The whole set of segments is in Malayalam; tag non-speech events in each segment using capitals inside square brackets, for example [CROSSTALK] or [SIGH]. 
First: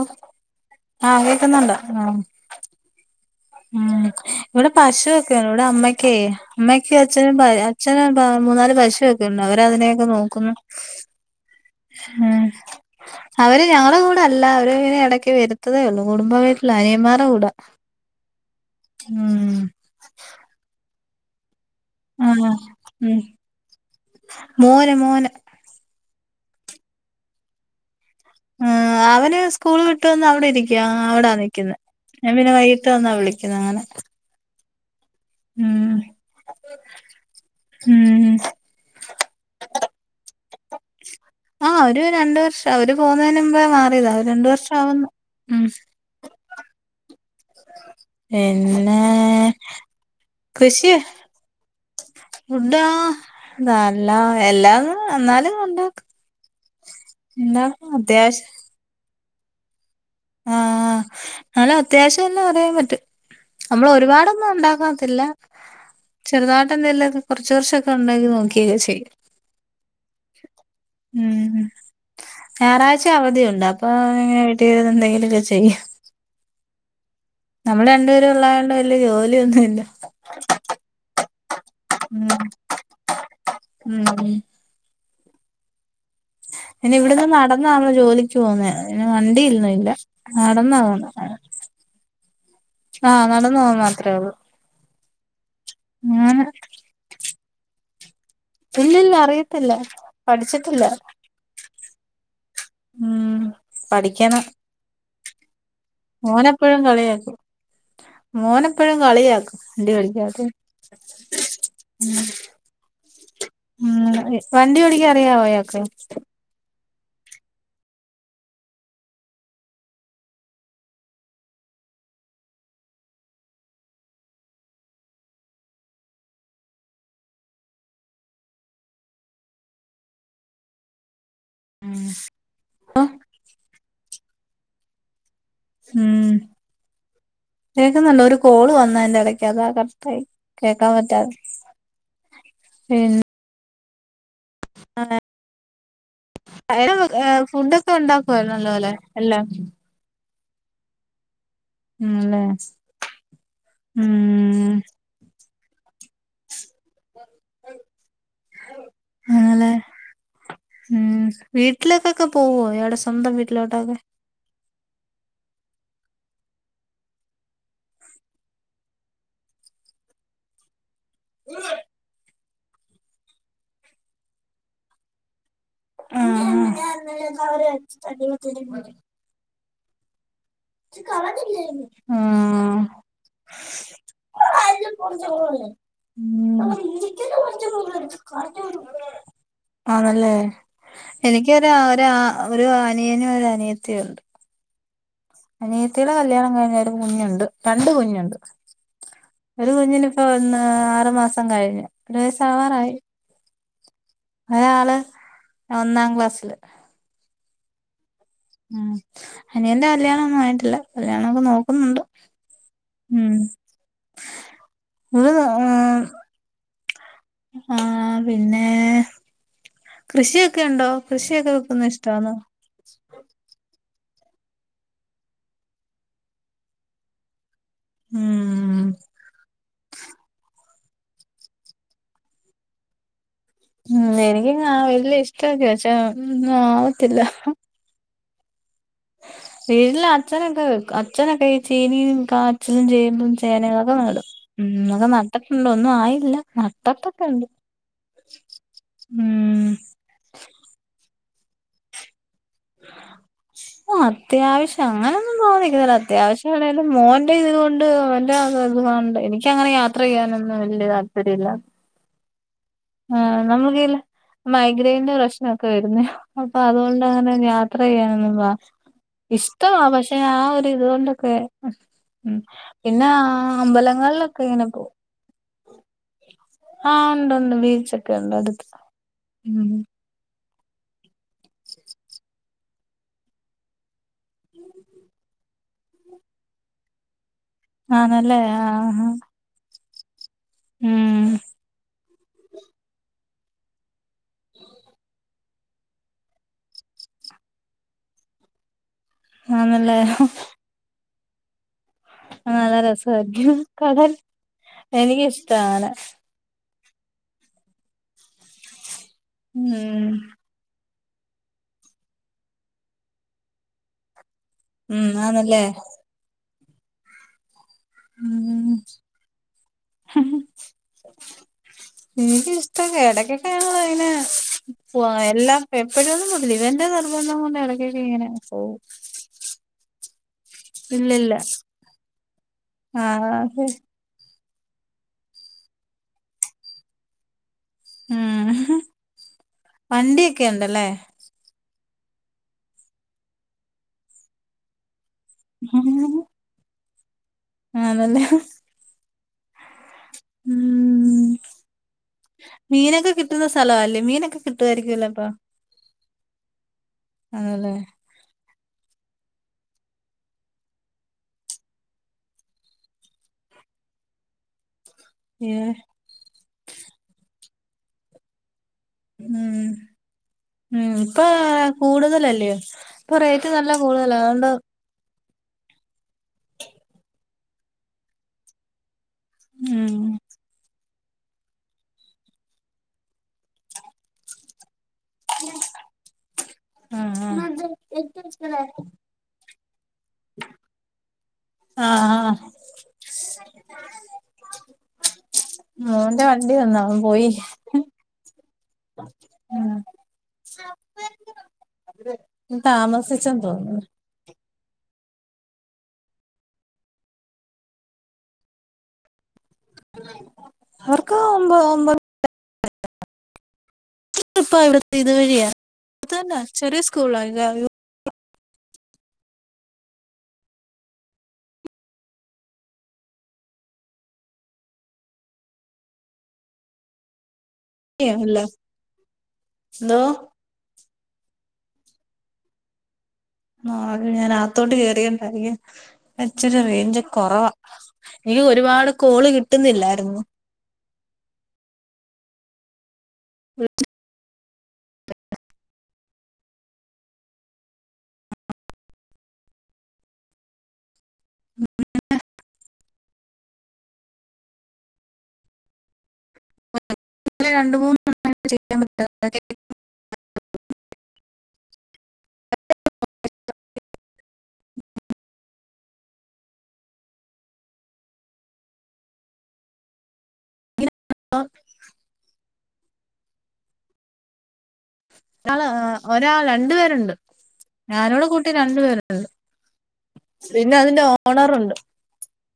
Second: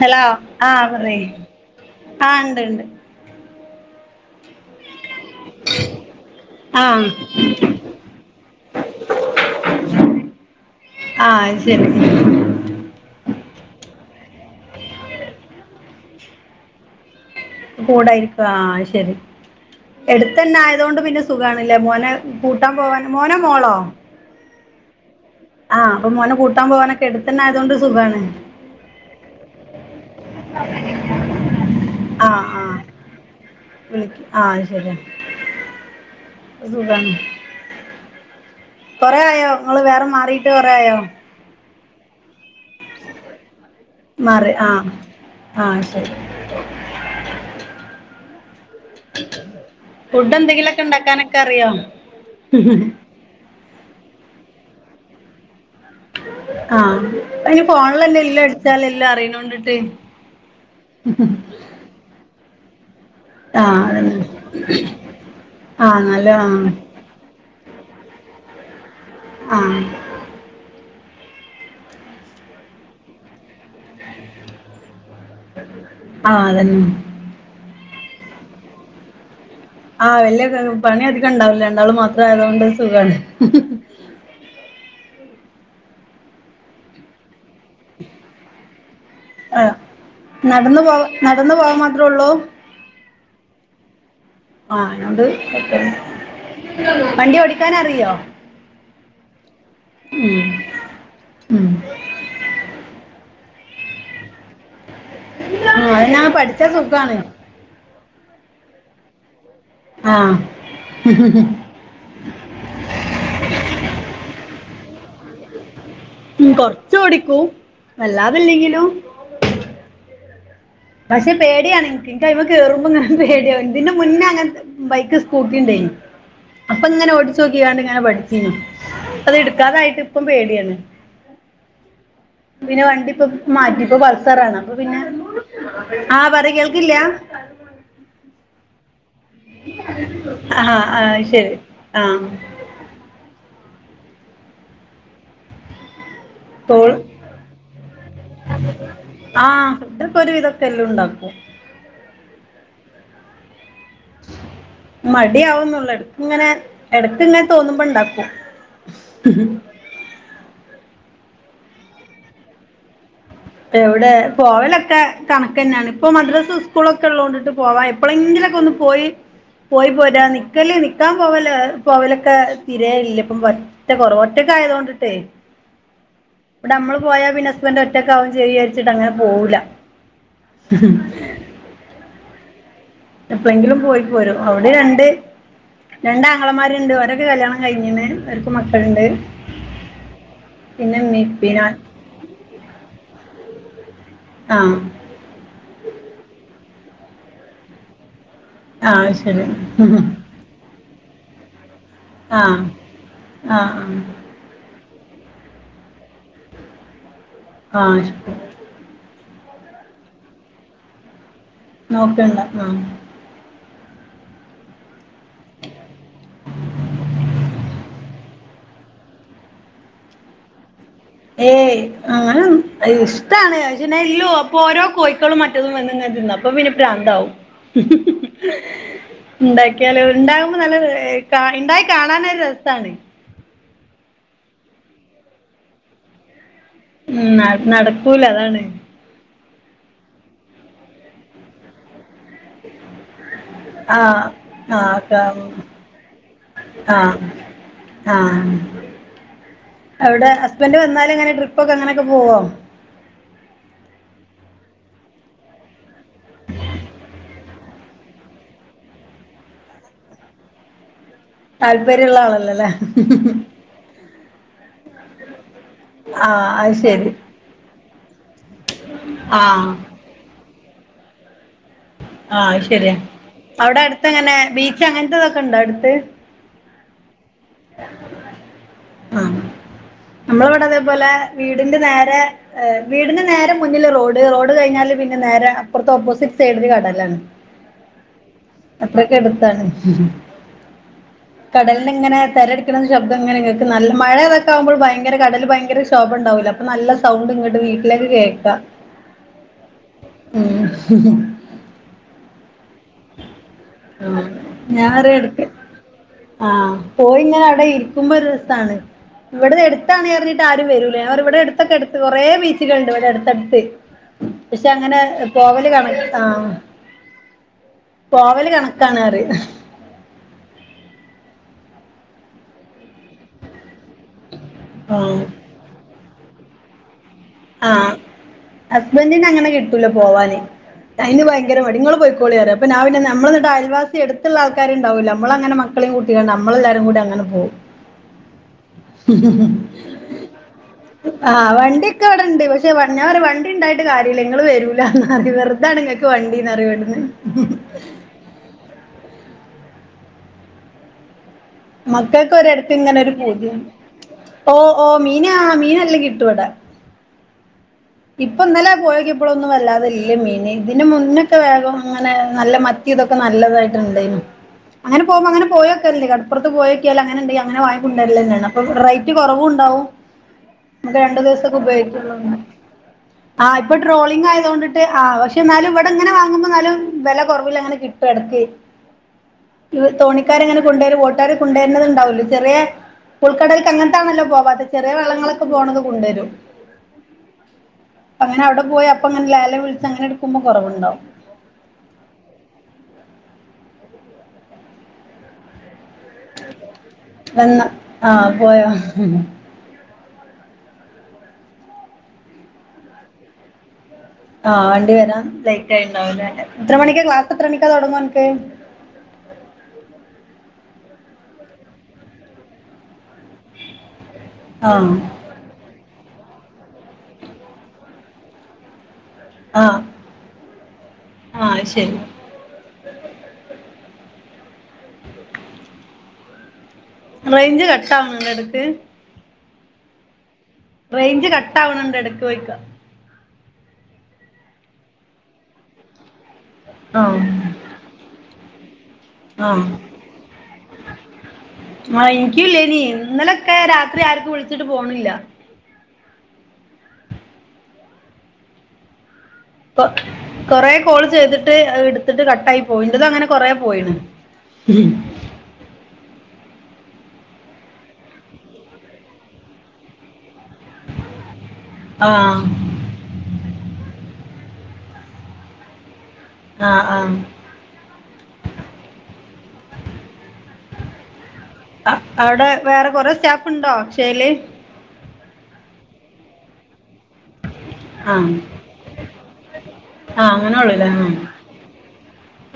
ഹലോ ആഹ് ആപറയ് കേക്കുന്നുണ്ട് ആ ഉണ്ട് ഉണ്ട് ഉ ഇവിടെ പശുക്കെയാണ് ഇവിടെ അമ്മയ്ക്ക അമ്മക്ക് ആഹ് അച്ഛനും പ ചെല ബ മൂന്നാല് പശുവൊക്കെ ഉണ്ട് അവരതിനെയൊക്കെ നോക്കുന്നു ആഹ് അയിശരി ഉം അവര് ഞങ്ങടെ കൂടെ അല്ല അവര് ഇങ്ങനെ ഇടയ്ക്ക് വരുത്തതേ ഉള്ളൂ കുടുംബ വീട്ടില അനിയന്മാരുടെ കൂടാ കൂടായിരിക്കും ആ ശരി ഉം എടുത്തന്നാ ആയതൊണ്ട് പിന്നെ സുഖാണല്ലേ മോനെ ആഹ് കൂട്ടാൻ പോവാൻ ഉം മോനോ മോളോ മോന് മോന് ആഹ് അപ്പം മോന കൂട്ടാൻ പോവാനൊക്കെ എടുത്തന്ന ആയതൊണ്ട് സുഖാണ് ആവന് സ്കൂള് വിട്ടു വന്ന് അവിടെ ഇരിക്കയാ അവിടാ നിക്കുന്നേ ഞാൻ ആഹ് പിന്നെ ആഹ് വൈകിട്ട് വന്നാ വിളിക്കുന്നേ അങ്ങനെ വിളിക്ക് ആഹ് ശരിയ ഉം [UNINTELLIGIBLE] ഉം കൊറേആയോ ഇങ്ങൾ വേറെ മാറിട്ട് കൊറേആയോ ആ ഒരു രണ്ട് വർഷം അവര് പൊന്നേന്മ്പേ മാറിയതാ അവര് രണ്ട് മാറി വർഷ ആഹ് ആവുന്നു ഉം ആഹ് ശരി [UNINTELLIGIBLE] പിന്നെ ഫുഡ് എന്തെങ്കിലൊക്കെ കൃഷി ഉണ്ടാക്കാനൊക്കെ അറിയോ ഫുഡാ നല്ല എല്ലാം എന്നാലു ഉണ്ടാക്കു ആഹ് അയിന് ഫോണിലെല്ലേ ഇല്ലേ അത്യാവശ്യം അടിച്ചാല് എല്ലാ അറിയണോണ്ടിട്ട് [UNINTELLIGIBLE] അല്ലോ അത്യാവശ്യം എല്ലാം അറിയാൻ പറ്റും ആഹ് അമ്മൾ അതന്നെ ഒരുപാടൊന്നും ഉണ്ടാക്കാത്തില്ല ആഹ് നല്ല ആഹ് ചെറുതായിട്ട എന്തല്ലത് കുറച്ച് വർഷൊക്കെ ഉണ്ടാക്കി നോക്കിയൊക്കെ ചെയ്യും ആഹ് ഉംഉം ഞായറാഴ്ച അവധിയുണ്ട് അപ്പൊ ഇങ്ങനെ വീട്ടീ എന്തെങ്കിലൊക്കെ ചെയ്യു ആഹ് അതന്- നമ്മള് രണ്ടുപേരു ഉള്ളയോണ്ട് വലിയ ജോലിയൊന്നു- ആഹ് വല്യ ക പണി അധിക ഉണ്ടാവില്ല രണ്ടാളും മാത്ര ആയതോണ്ട് സുഖാണ് ഉം ഉം ഇന്നെ ഇവിടെന്ന് നട ന്നാമ്മള് ജോലിക്ക് പോന്നേ ഇന്നെ വണ്ടിയിൽന്നൊ [UNINTELLIGIBLE] ല്ല നടന്നാവുന്നു ടന്ന് പോവാൻ മാത്രള്ളൂ ആഹ് നടന്ന് പോവാ മാത്രേള്ളൂ ആ അയോണ്ട് വണ്ടി [UNINTELLIGIBLE] ഓടിക്കാനറിയോ ഇല്ല ഇല്ല അറിയത്തില്ല പഠിച്ചിട്ടില്ല ഉം ഉം പഠിക്കാണം ആഹ് അത് ഞാൻ പഠിച്ചാ ഓനെപ്പോഴും സുഖാണ് കളിയാക്കും മോനെപ്പോഴും കളിയാക്കും വണ്ടി ക ആഹ് [UNINTELLIGIBLE] ത്തെ ഉം ഉം വണ്ടിയോടിക്കാൻ അറിയാവോ യാക്ക് ഉം കൊറച്ച് ഓടിക്കൂ വല്ലാതല്ലെങ്കിലോ പക്ഷെ പേടിയാണ് ഇന്ക് ഇന്ക് അയിമേ കേറുമ്പോ ഇങ്ങനെ പേടിയ ഇതിന്റെ മുന്നേ അങ്ങനത്തെ ബൈക്ക് സ്കൂട്ടിണ്ടായിനി അപ്പൊ ഇങ്ങനെ ഓടിച്ചു നോക്കിയാണ്ട് ഇങ്ങനെ പഠിച്ചീു അതെടുക്കാതായിട്ട് ഇപ്പം പേടിയാണ് ഉം പിന്നെ വണ്ടിപ്പൊ മാറ്റിപ്പ പൾസറാണ് അപ്പൊ പിന്നെ ആഹ് പറ കേൾക്കില്ല കേക്കുന്നുണ്ട് ഒരു കോള് വന്നാന്റെടെ- ക്കതാ കട്ടായി ആ കേക്കാൻ ആ പറ്റാതെ ശരി ആ പിൻ- അപ്പോൾ [UNINTELLIGIBLE] ഫുഡൊക്കെ ഉണ്ടാക്കുവോ നല്ലപോലെ എല്ലാം ഇതൊക്കെ ഒരുവിതൊക്കെ എല്ലാ ഉണ്ടാക്കും ഉംല്ലേ ഉം മടിയാവുന്നുള്ളൂ എടക് ഇങ്ങനെ എടക്കിങ്ങനെ തോന്നുമ്പോ ഇണ്ടാക്കും ആണല്ലേ ഉം വീട്ടിലൊക്കൊക്കെ പോവോ എടെ എവിടെ പോവലൊക്കെ കണക്ക് തന്നെയാണ് ഇപ്പൊ മദ്രാസ് സ്കൂളൊക്കെ ഉള്ളതൊണ്ടിട്ട് പോവാ എപ്പോഴെങ്കിലുമൊക്കെ ഒന്ന് പോയി പോയി പോരാ നിക്കൽ നിക്കാൻ പോവല പോവലൊക്കെ തിര ഇല്ല ഇപ്പം ഒറ്റ കൊറവോറ്റൊക്കെ ആയതുകൊണ്ടിട്ടേ ഇവിടെ നമ്മള് ആണല്ലേ പോയാ ഹസ്ബന്റ് ഒറ്റക്ക ചെയചാരിച്ചിട്ട് അങ്ങനെ പോയില മ് [INAUDIBLE] എപ്പളെങ്കിലും പോയി പോരും അവിടെ രണ്ട് രണ്ട് ഉം ആങ്ങളമാരുണ്ട് ഓരൊക്കെ കല്യാണം കഴിഞ്ഞ്ണ് ഓര്ക്ക് മക്കളുണ്ട് ആണല്ലേ പിന്നെ ഇമ്മീം ഇപ്പീം എനിക്കൊരു ഞാൻ ഒ ഒരു അനിയനും ഒരു അനിയത്തിയും ഉണ്ട് ആഹ അനിയത്തിടെ കല്യാണം കഴിഞ്ഞൊരു കുഞ്ഞുണ്ട് രണ്ട് കുഞ്ഞുണ്ട് ആഹ് ശരി ഒരു കുഞ്ഞിനിപ്പോ ഒന്ന് ആറുമാസം കഴിഞ്ഞ് ആഹ് ആഹ് ആ ഒരാള് ഒന്നാക്ലാസ്സില് ആഹ് ഉം അനിയൻ്റെ കല്യാണൊന്നും ആയിട്ടില്ല കല്യാണോക്കെ നോക്കുന്നുണ്ട് നോക്കണ്ട ആഹ് ഉം ഇത് ആഹ് [UNINTELLIGIBLE] ആഹ് പിന്നെ കൃഷിയൊക്കെണ്ടോ? ഏയ് അങ്ങനൊന്നു ഇഷ്ടാണ് ശെന്നെല്ലോ അപ്പൊരോ കോയിക്കളും മറ്റതും വന്നങ്ങനെ തിന്നു അപ്പൊ പിന്നെ പ്രാന്താവും ഉംഹ് ഉം ഇണ്ടാക്കിയാലോ ഇണ്ടാക്കുമ്പോ നല്ല ര കാ ഇണ്ടായി കാണാനൊരു രസാണ് ഉം എനക്ക വല്യഷ്ടക്കെ ശെ ഒന്നാവ ഉം ന്ന നടക്കൂല അതാണ് വീട്ടിൽ അച്ഛനൊക്കെ അച്ഛനൊക്കെ ഈ ചീനീം കാച്ചില് ചേമ്പും ചേനകളൊക്കെ ആഹ് നടും ആഹ് നട്ടിട്ടുണ്ട് ഒന്നും ആയില്ല ആഹ് നട്ടട്ടൊക്കെ ഇണ്ട് ആഹ് ഉം അവിടെ ഹസ്ബന്റ് വന്നാലങ്ങനെ ട്രിപ്പൊക്കെങ്ങനൊക്കെ പോകോ [UNINTELLIGIBLE] ഓ അത്യാവശ്യങ്ങനെയൊന്നും പോന്നിക്കുന്നല്ല അത്യാവശ്യവിടെലും മോൻ്റെ ഇത് കൊണ്ട് [UNINTELLIGIBLE] കൊണ്ട് എനിക്കങ്ങനെ യാത്രചെയ്യാനൊന്നും വലിയ താൽപര്യല്ല താൽപര്യുള്ള ആളല്ലല്ലേ ഹ്മ്മ് നമക്കില്ലേ മൈഗ്രൈന്റെ പ്രശ്നൊക്കെ വെര്ന്നാ ആഹ് അപ്പൊ അത് ശരി അതുകൊണ്ടങ്ങനെ യാത്ര യാത്രയ്യെനൊന്നു വാ ആഹ് ഇഷ്ടവാ പശെ ആ ഒ ഒരു ഇതുകൊണ്ടൊക്കെ ഉം ആഹ് അത് ശരിയാ പിന്നെ അവിടെ അടുത്തെങ്ങനെ അമ്പലങ്ങളലൊക്കെ ഇങ്ങനെ പോ ബീച്ച് അങ്ങനത്തെതൊക്കെ ഉണ്ടോ അടുത്ത് ആഹ് ഉണ്ടണ്ട് ബീച്ചൊക്കെ ഉണ്ട് അടുത്ത് നമ്മളവിടെ അതേപോലെ വീടിന്റെ നേരെ വീടിന്റെ നേരെ മുന്നിലൊരു റോഡ് റോഡ് കയിഞ്ഞാല് പിന്നെ നേരെ അപ്പുറത്തൊപ്പോസിറ്റ് സൈഡില് കടേലാണ് ആണല്ലേ ആഹ് ഹാ തന്നെ ഉം ഹ് കടൽനിങ്ങനെ തെരടിക്കന്ന ശബ്ദങ്ങനെ കേ നല്ല മഴയതൊക്കെ ആവുമ്പോ ഭയങ്കര കടല് ഭയങ്കര ശോഭണ്ടാവൂല അപ്പൊ നല്ല സൗണ്ട് ഇങ്ങട് വീട്ടിലേക്ക് കേക്ക ആന്നല്ലേ ഉം ഹ്‌ഹും നല്ല രസായിരിക്കും കടൽ ഞാൻ ഒരു എടക്ക് എനിക്കിഷ്ടങ്ങനെ ആഹ് പോയിങ്ങന അവിടെ ഇരിക്കുമ്പോരു രസാണ് ഉം ഇവിടഎടുത്താണറിഞ്ഞിട്ട് ആരുവരുല അവർ ഇവിടെ അടുത്തൊക്കെ എടുത്ത് കൊറെ ബീച്ചുകളണ്ട് ഇവിടെ അടുത്തടുത്ത് പശെ അങ്ങനെ ഉം ആന്നല്ലേ പോവല് കണ ആ ഹ് പോവല് ഉം കണക്കാണ്റിയു എനിക്കിഷ്ട എടക്കക്കെ ഞങ്ങളിങ്ങനെ ആഹ് എല്ല എപ്പോഴൊന്നുതില്ല ഇവന്റെ നിർബന്ധകൊണ്ട് എടക്കക്കെങ്ങനെ പോവും ഈനങ്ങനെ കിട്ടൂല പോവാന് അയിന് ഇല്ലില്ല ഭയങ്കരമടി ഇങ്ങള്പോയിയോളിറിയും അപ്പൊ ഞാ പിന്ന ന്നാ ആഹ് നമ്മളന്നിട്ടയൽവാസി എടുത്തുള്ള ആൾക്കാരുണ്ടാവുലെ നമ്മളങ്ങനെ മക്കളെയകൂട്ടിയാണ്ട് നമ്മളെല്ലാരുകൂടിങ്ങനെ പോവും ഉം ഹ്‌ഹ് വണ്ടിയൊക്കെ ഉണ്ടല്ലേ ആഹ് വണ്ടി ഒക്കെ ഇവിടെ ഇണ്ട് പക്ഷെ വ ഞാറിയും വണ്ടായിട്ട് കാര്യല്ല നിങ്ങള് വരൂലാ ന്നറിയും വെറുതാണങ്ങക്ക് വണ്ടി ന്നറിയും ഇവടന്ന് ആ അതന്നെ ഉം മക്കൾക്ക് ഒരിടത്ത് ഇങ്ങനെ മീനൊക്കെ ഒരു കിട്ടുന്ന പൂതിയാണ് സലല്ലേ മീനൊക്കെ ഓഹ് ഓഹ് കിട്ടുയിരിക്കുല്ലോപ്പൊ മീന് ആഹ് മീനല്ലെ കിട്ടുവിടാ ആണല്ലേ ഇപ്പൊ ഇന്നലെ പോയക്ക ഇപ്പളന്നും വല്ലാതെല്ല മീൻ ഇതിന് മുന്നൊക്കെ വേഗം അങ്ങനെ നല്ല മ ത്തി ഇതൊക്കെ നല്ലതായിട്ട്ണ്ടായിനിം [UNINTELLIGIBLE] അങ്ങന പോുമ്പോ അങ്ങെ ഏഹ് പോയക്കല്ല കടപ്പുറ പോയോക്കിയാല അങ്ങനെണ്ടെ അങ്ങനെ വാങ്ങി കൊണ്ടരൽന്നെ ആണ്അപ്പൊ റ റ്റ കുറവ ഉം ഉണ്ടാവും ഉം നമുക്ക് രണ്ടു ഇപ്പൊ ദിവസൊക്കെ ഉപയോഗിക്ക കൂടുതലല്ലയോ ഇപ്പൊ ആ റേറ്റ് നല്ല ഇപ്പ കൂടുതലാ ടോളിംഗങ് അതുകൊണ്ട് ആയതുകൊണ്ട് ആ പക്ഷെ എന്നാലും ഇവിടെ ഇങ്ങനെ വാങ്ങുമ്പോ എന്നാലും വില കുറവില അങ്ങനെ കിട്ടും ഇടക്ക്. ഇ ഉം തോണിക്കാര എങ്ങനെ കൊണ്ടുവരും വോട്ടുകാരെ കൊണ്ടുവരുന്നത് ഉണ്ടാവല്ലോ ചെറിയ ഉൾക്കടലക്ക് അങ്ങനത്താണല്ലോ പോവാതെ ചെറിയ വള്ളങ്ങളൊക്കെ പോണത് കൊണ്ടുവരും. ആഹ ആഹ. അങ്ങനെ അവിടെ പോയി അപ്പ അങ്ങനെ ലാലെ വിളിച്ച് അങ്ങനെടുക്കുമ്പോ കുറവുണ്ടാവും. ആഹ ആഹ. മോന്റെ വണ്ടി വന്നാ ഒന് പോയി. വന്ന് ആഹ് പോയോ ഉ താമസിച്ചന്ന്തോന്നുന്നു ആഹ് വണ്ടി വരാം ലേറ്റ് ആയിണ്ടാവ എത്ര മണിക്കാ ക്ലാസ് എത്ര മണിക്കാ തെടങ്ങാ ഓൻക്ക് അവർക്ക ഒമ്പ ഒമ്പത് ട്രിപ്പ ആഹ് ഇവിടുത്തെ ഇത് വഴിയ അടുത്ത് തന്നെ ചെറിയ സ്കൂളാ ആഹ ആഹ ശരി. റേഞ്ച് കട്ട എന്തോ? റേഞ്ച് കട്ട് ആവണണ്ട് ഇടക്ക് ചോയിയ്ക്ക ആ ഞാൻ അകത്തോട്ട് കേയറിയണ്ടായി അവിടെ ഇച്ചരി റൈഞ്ച് ആഹ് കുറവാ ആയോ ഒരുപാട് കോള് കിട്ടുന്നില്ലായിരുന്നു. ആഹ എനിക്കുലേനി ഇന്നലൊക്കെ രാത്രി ആർക്കും വിളിച്ചിട്ട് പോണില്ല. കൊറ കോൾ ചെയ്തിട്ട് എടുത്തിട്ട് കട്ട ആയി പോയി ഇന്റേതും അങ്ങനെ കൊറ പോയിണ് ഉം. ഇന്നലെ രണ്ട് മുന്നണം ചെയ്യാൻ [UNINTELLIGIBLE] ആഹ ആഹ ആഹ [UNINTELLIGIBLE] അവിടെ വേറെ കൊറെ സ്റ്റാഫ് ഉണ്ടോ അക്ഷയയിൽ ഒരാൾ രണ്ടു പേരുണ്ട് ഞാനോടു ആഹ് കൂട്ടി രണ്ടു പേരുണ്ട് ആഹ് അങ്ങനെ പിന്നെ അതിന്റെ ഓണറുണ്ട്.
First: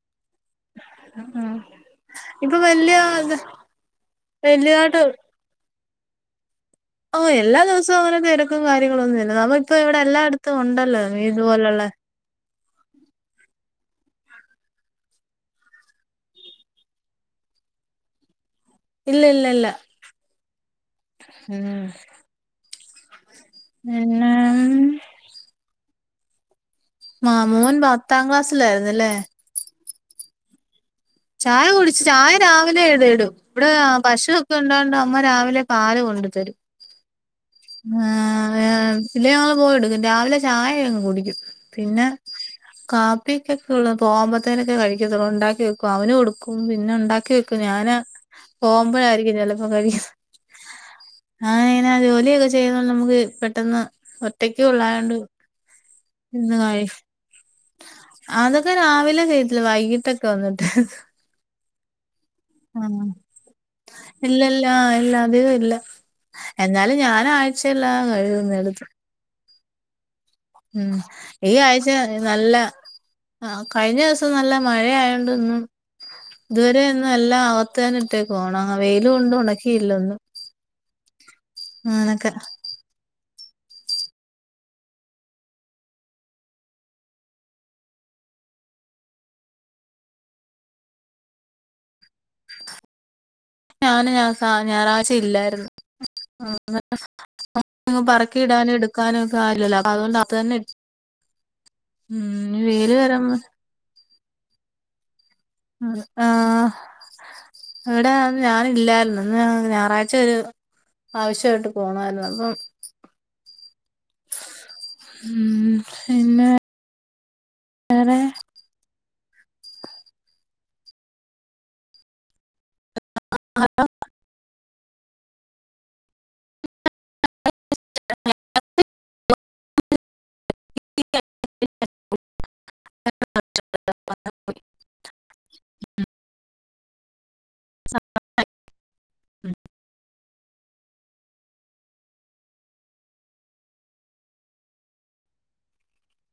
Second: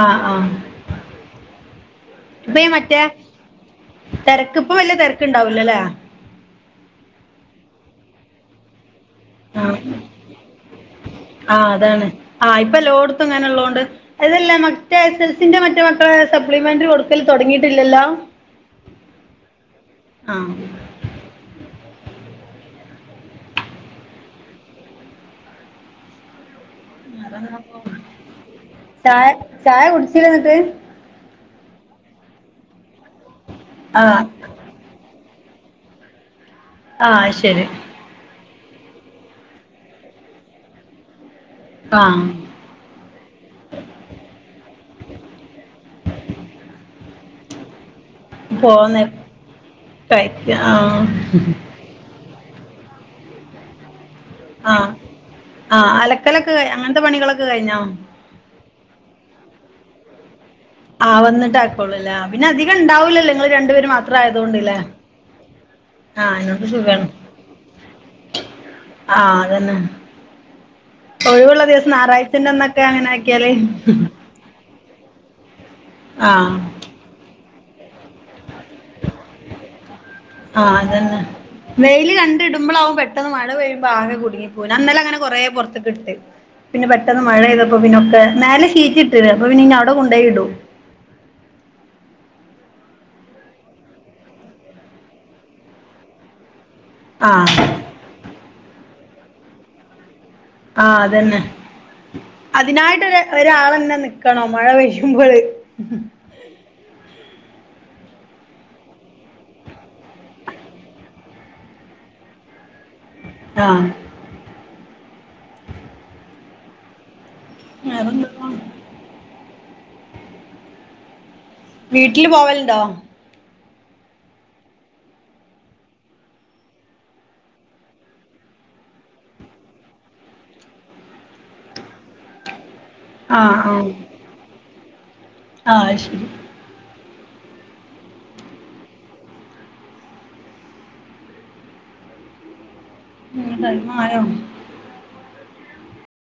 ആ ആഹ ഇപ്പൊ ഇപ്പ വല്യ മറ്റേ തെരക്കിപ്പൊ വലിയ വല്യതായിട്ട് തെരക്കു ണ്ടാവില്ലല്ലേ? ഓ എല്ലാ ദിവസവും അങ്ങനെ തിരക്കും കാര്യങ്ങളൊ ഒന്നും ഇല്ല നമ്മളിപ്പോ ആഹ് ഇവിടെ എല്ലായിടത്തും ഉണ്ടല്ലോ ആഹ് ഇതുപോലുള്ള അതാണ് ആഹ് ഇപ്പ എല്ലോട്ടുത്തും ഇങ്ങനെ ഉള്ള തോണ്ട്. അതല്ലേ മറ്റേ എസ്‌എൽസിന്റെ മറ്റേ മക്കളെ സപ്ലിമെന്റ് കൊടുക്കല് തൊടങ്ങിട്ടില്ലല്ലോ? ഇല്ല ഇല്ല ഇല്ല ആഹ ഉം [UNINTELLIGIBLE] മാ മോൻ പത്താം ക്ലാസ്സിലായിന്നല്ലേ? ചായ ചായ കുടിച്ചിലെന്നിട്ട്? ചായ കുടിച്ച് ചായ രാവിലെ എഴതടും ഇവിടെ ആഹ് പശു ണ്ടണ്ട് അമ്മ രാവിലെ പാല് കൊണ്ടു തരും. ആഹ ശരി ആ പില്ലെ ഞങ്ങള്ൾ പോയ എടുക്കും രാവിലെ ചായ കുടിക്കും പിന്നെ ആഹ് കാപ്പിക്കെക്കൊള്ളു പേവത്തോക്ക്ന് കഴ്ക്കത്തെള്ളു ഉണ്ടാക്കി വെക്കും അവന് കൊടുക്കും പിന്നെ ഉണ്ടാക്കി വെ ഞാന പോന്ന് പോമ്പളായിരിക്കില്ല ചെപ്പോ കഴിക്ക ആ ന്നെ ജോലിയെക്കെ ചെയ്യുന്ന നമുക്ക് പെട്ടെന്ന് ആഹ് ഉള്ളായോണ്ട് ആഹ് അലക്കലൊക്കെ ഇരുന്ന് കഴി അങ്ങനത്തെ പണികളൊക്കെ കഴിഞ്ഞോ? അതൊക്കെ രാവിലെ ചെയത്തില്ല വൈകിട്ടൊക്കെ ക്ക വന്നിട്ട് ആ വന്നിട്ട് ആക്കോളൂല്ലേ പിന്നെ അധികം ആ ഉണ്ടാവൂലല്ലോ നിങ്ങള് രണ്ടുപേര് മാത്രം ഇല്ലല്ലാ ആയതുകൊണ്ടല്ലേ ഇല്ല അതികല്ല ആ അതിനോണ്ട് എന്നാലും സുഖാണ് ഞാനാഴ്ചള്ള കഴ്കുന്നടുത്ത് ആഹ് അതന്നെ ഈ ഒഴിവുള്ള ആഴ്ച ദിവസം ഞറാഴ്ചന്റെന്നൊക്കെ അങ്ങനെ ആക്കിയാല് ത്ത് നല്ല മഴയായോണ്ട് ഇന്ന് ആ ഇതുവരെ ഇന്ന് എല്ലാം അവത്തന്നെട്ടേക്കാണ് വെയ്ല് കൊണ്ട് ഉണക്കിയില്ലൊന്ന് ആ അതന്നെ വെയില് കണ്ടിടുമ്പളാവും പെട്ടെ പെട്ടെന്ന് മഴ പെയ്യുമ്പോ ആകെ കുടുങ്ങി പോ ഞാന്നലെ അങ്ങന കൊറേ പെറത്ത്ക്ക്ട്ട് പിന്നെ പെട്ടെന്ന് മഴെയ്തപ്പോ പിന്നൊക്കെ മേലെ ഷീറ്റ്ട്ട്ണ് അപ്പൊ പിന്നെ ഇനി അവടെ കൊണ്ടോയിടും ഞാന് ന ഞാ ഞായറാഴ്ച്ച ഇല്ലായിരുന്നു ആ പറക്കി ഇടാനും എടുക്കാനും ഒക്കാരുലല്ലെ അതുകൊണ്ട് അത് തന്നെ ഇട്ടു ആ അതന്നെ ഉം ഇനി വെയില് അതിനായിട്ട് ഒര് വരുമ്പോ ഒരാളന്നെ നിക്ക് കണം മഴ പെയ്യുമ്പോള് ആഹ് ഇവടെ ഞാന് ഇല്ലായിരുന്നു ഇന്ന് ഞായറാഴ്ച ഒരു ആവശ്യയിട്ട് പോണായിരുന്നു അപ്പം ആ ഉം പിന്നെ വെറെ വേറെ എന്തക്കെ? വീട്ടില് പോവല്ണ്ടോ? ആ ഹലോ? [INAUDIBLE] [INAUDIBLE] ആ ആഹ് പത പോയ് ആഹ് ശരി ഉം ടൈമായേ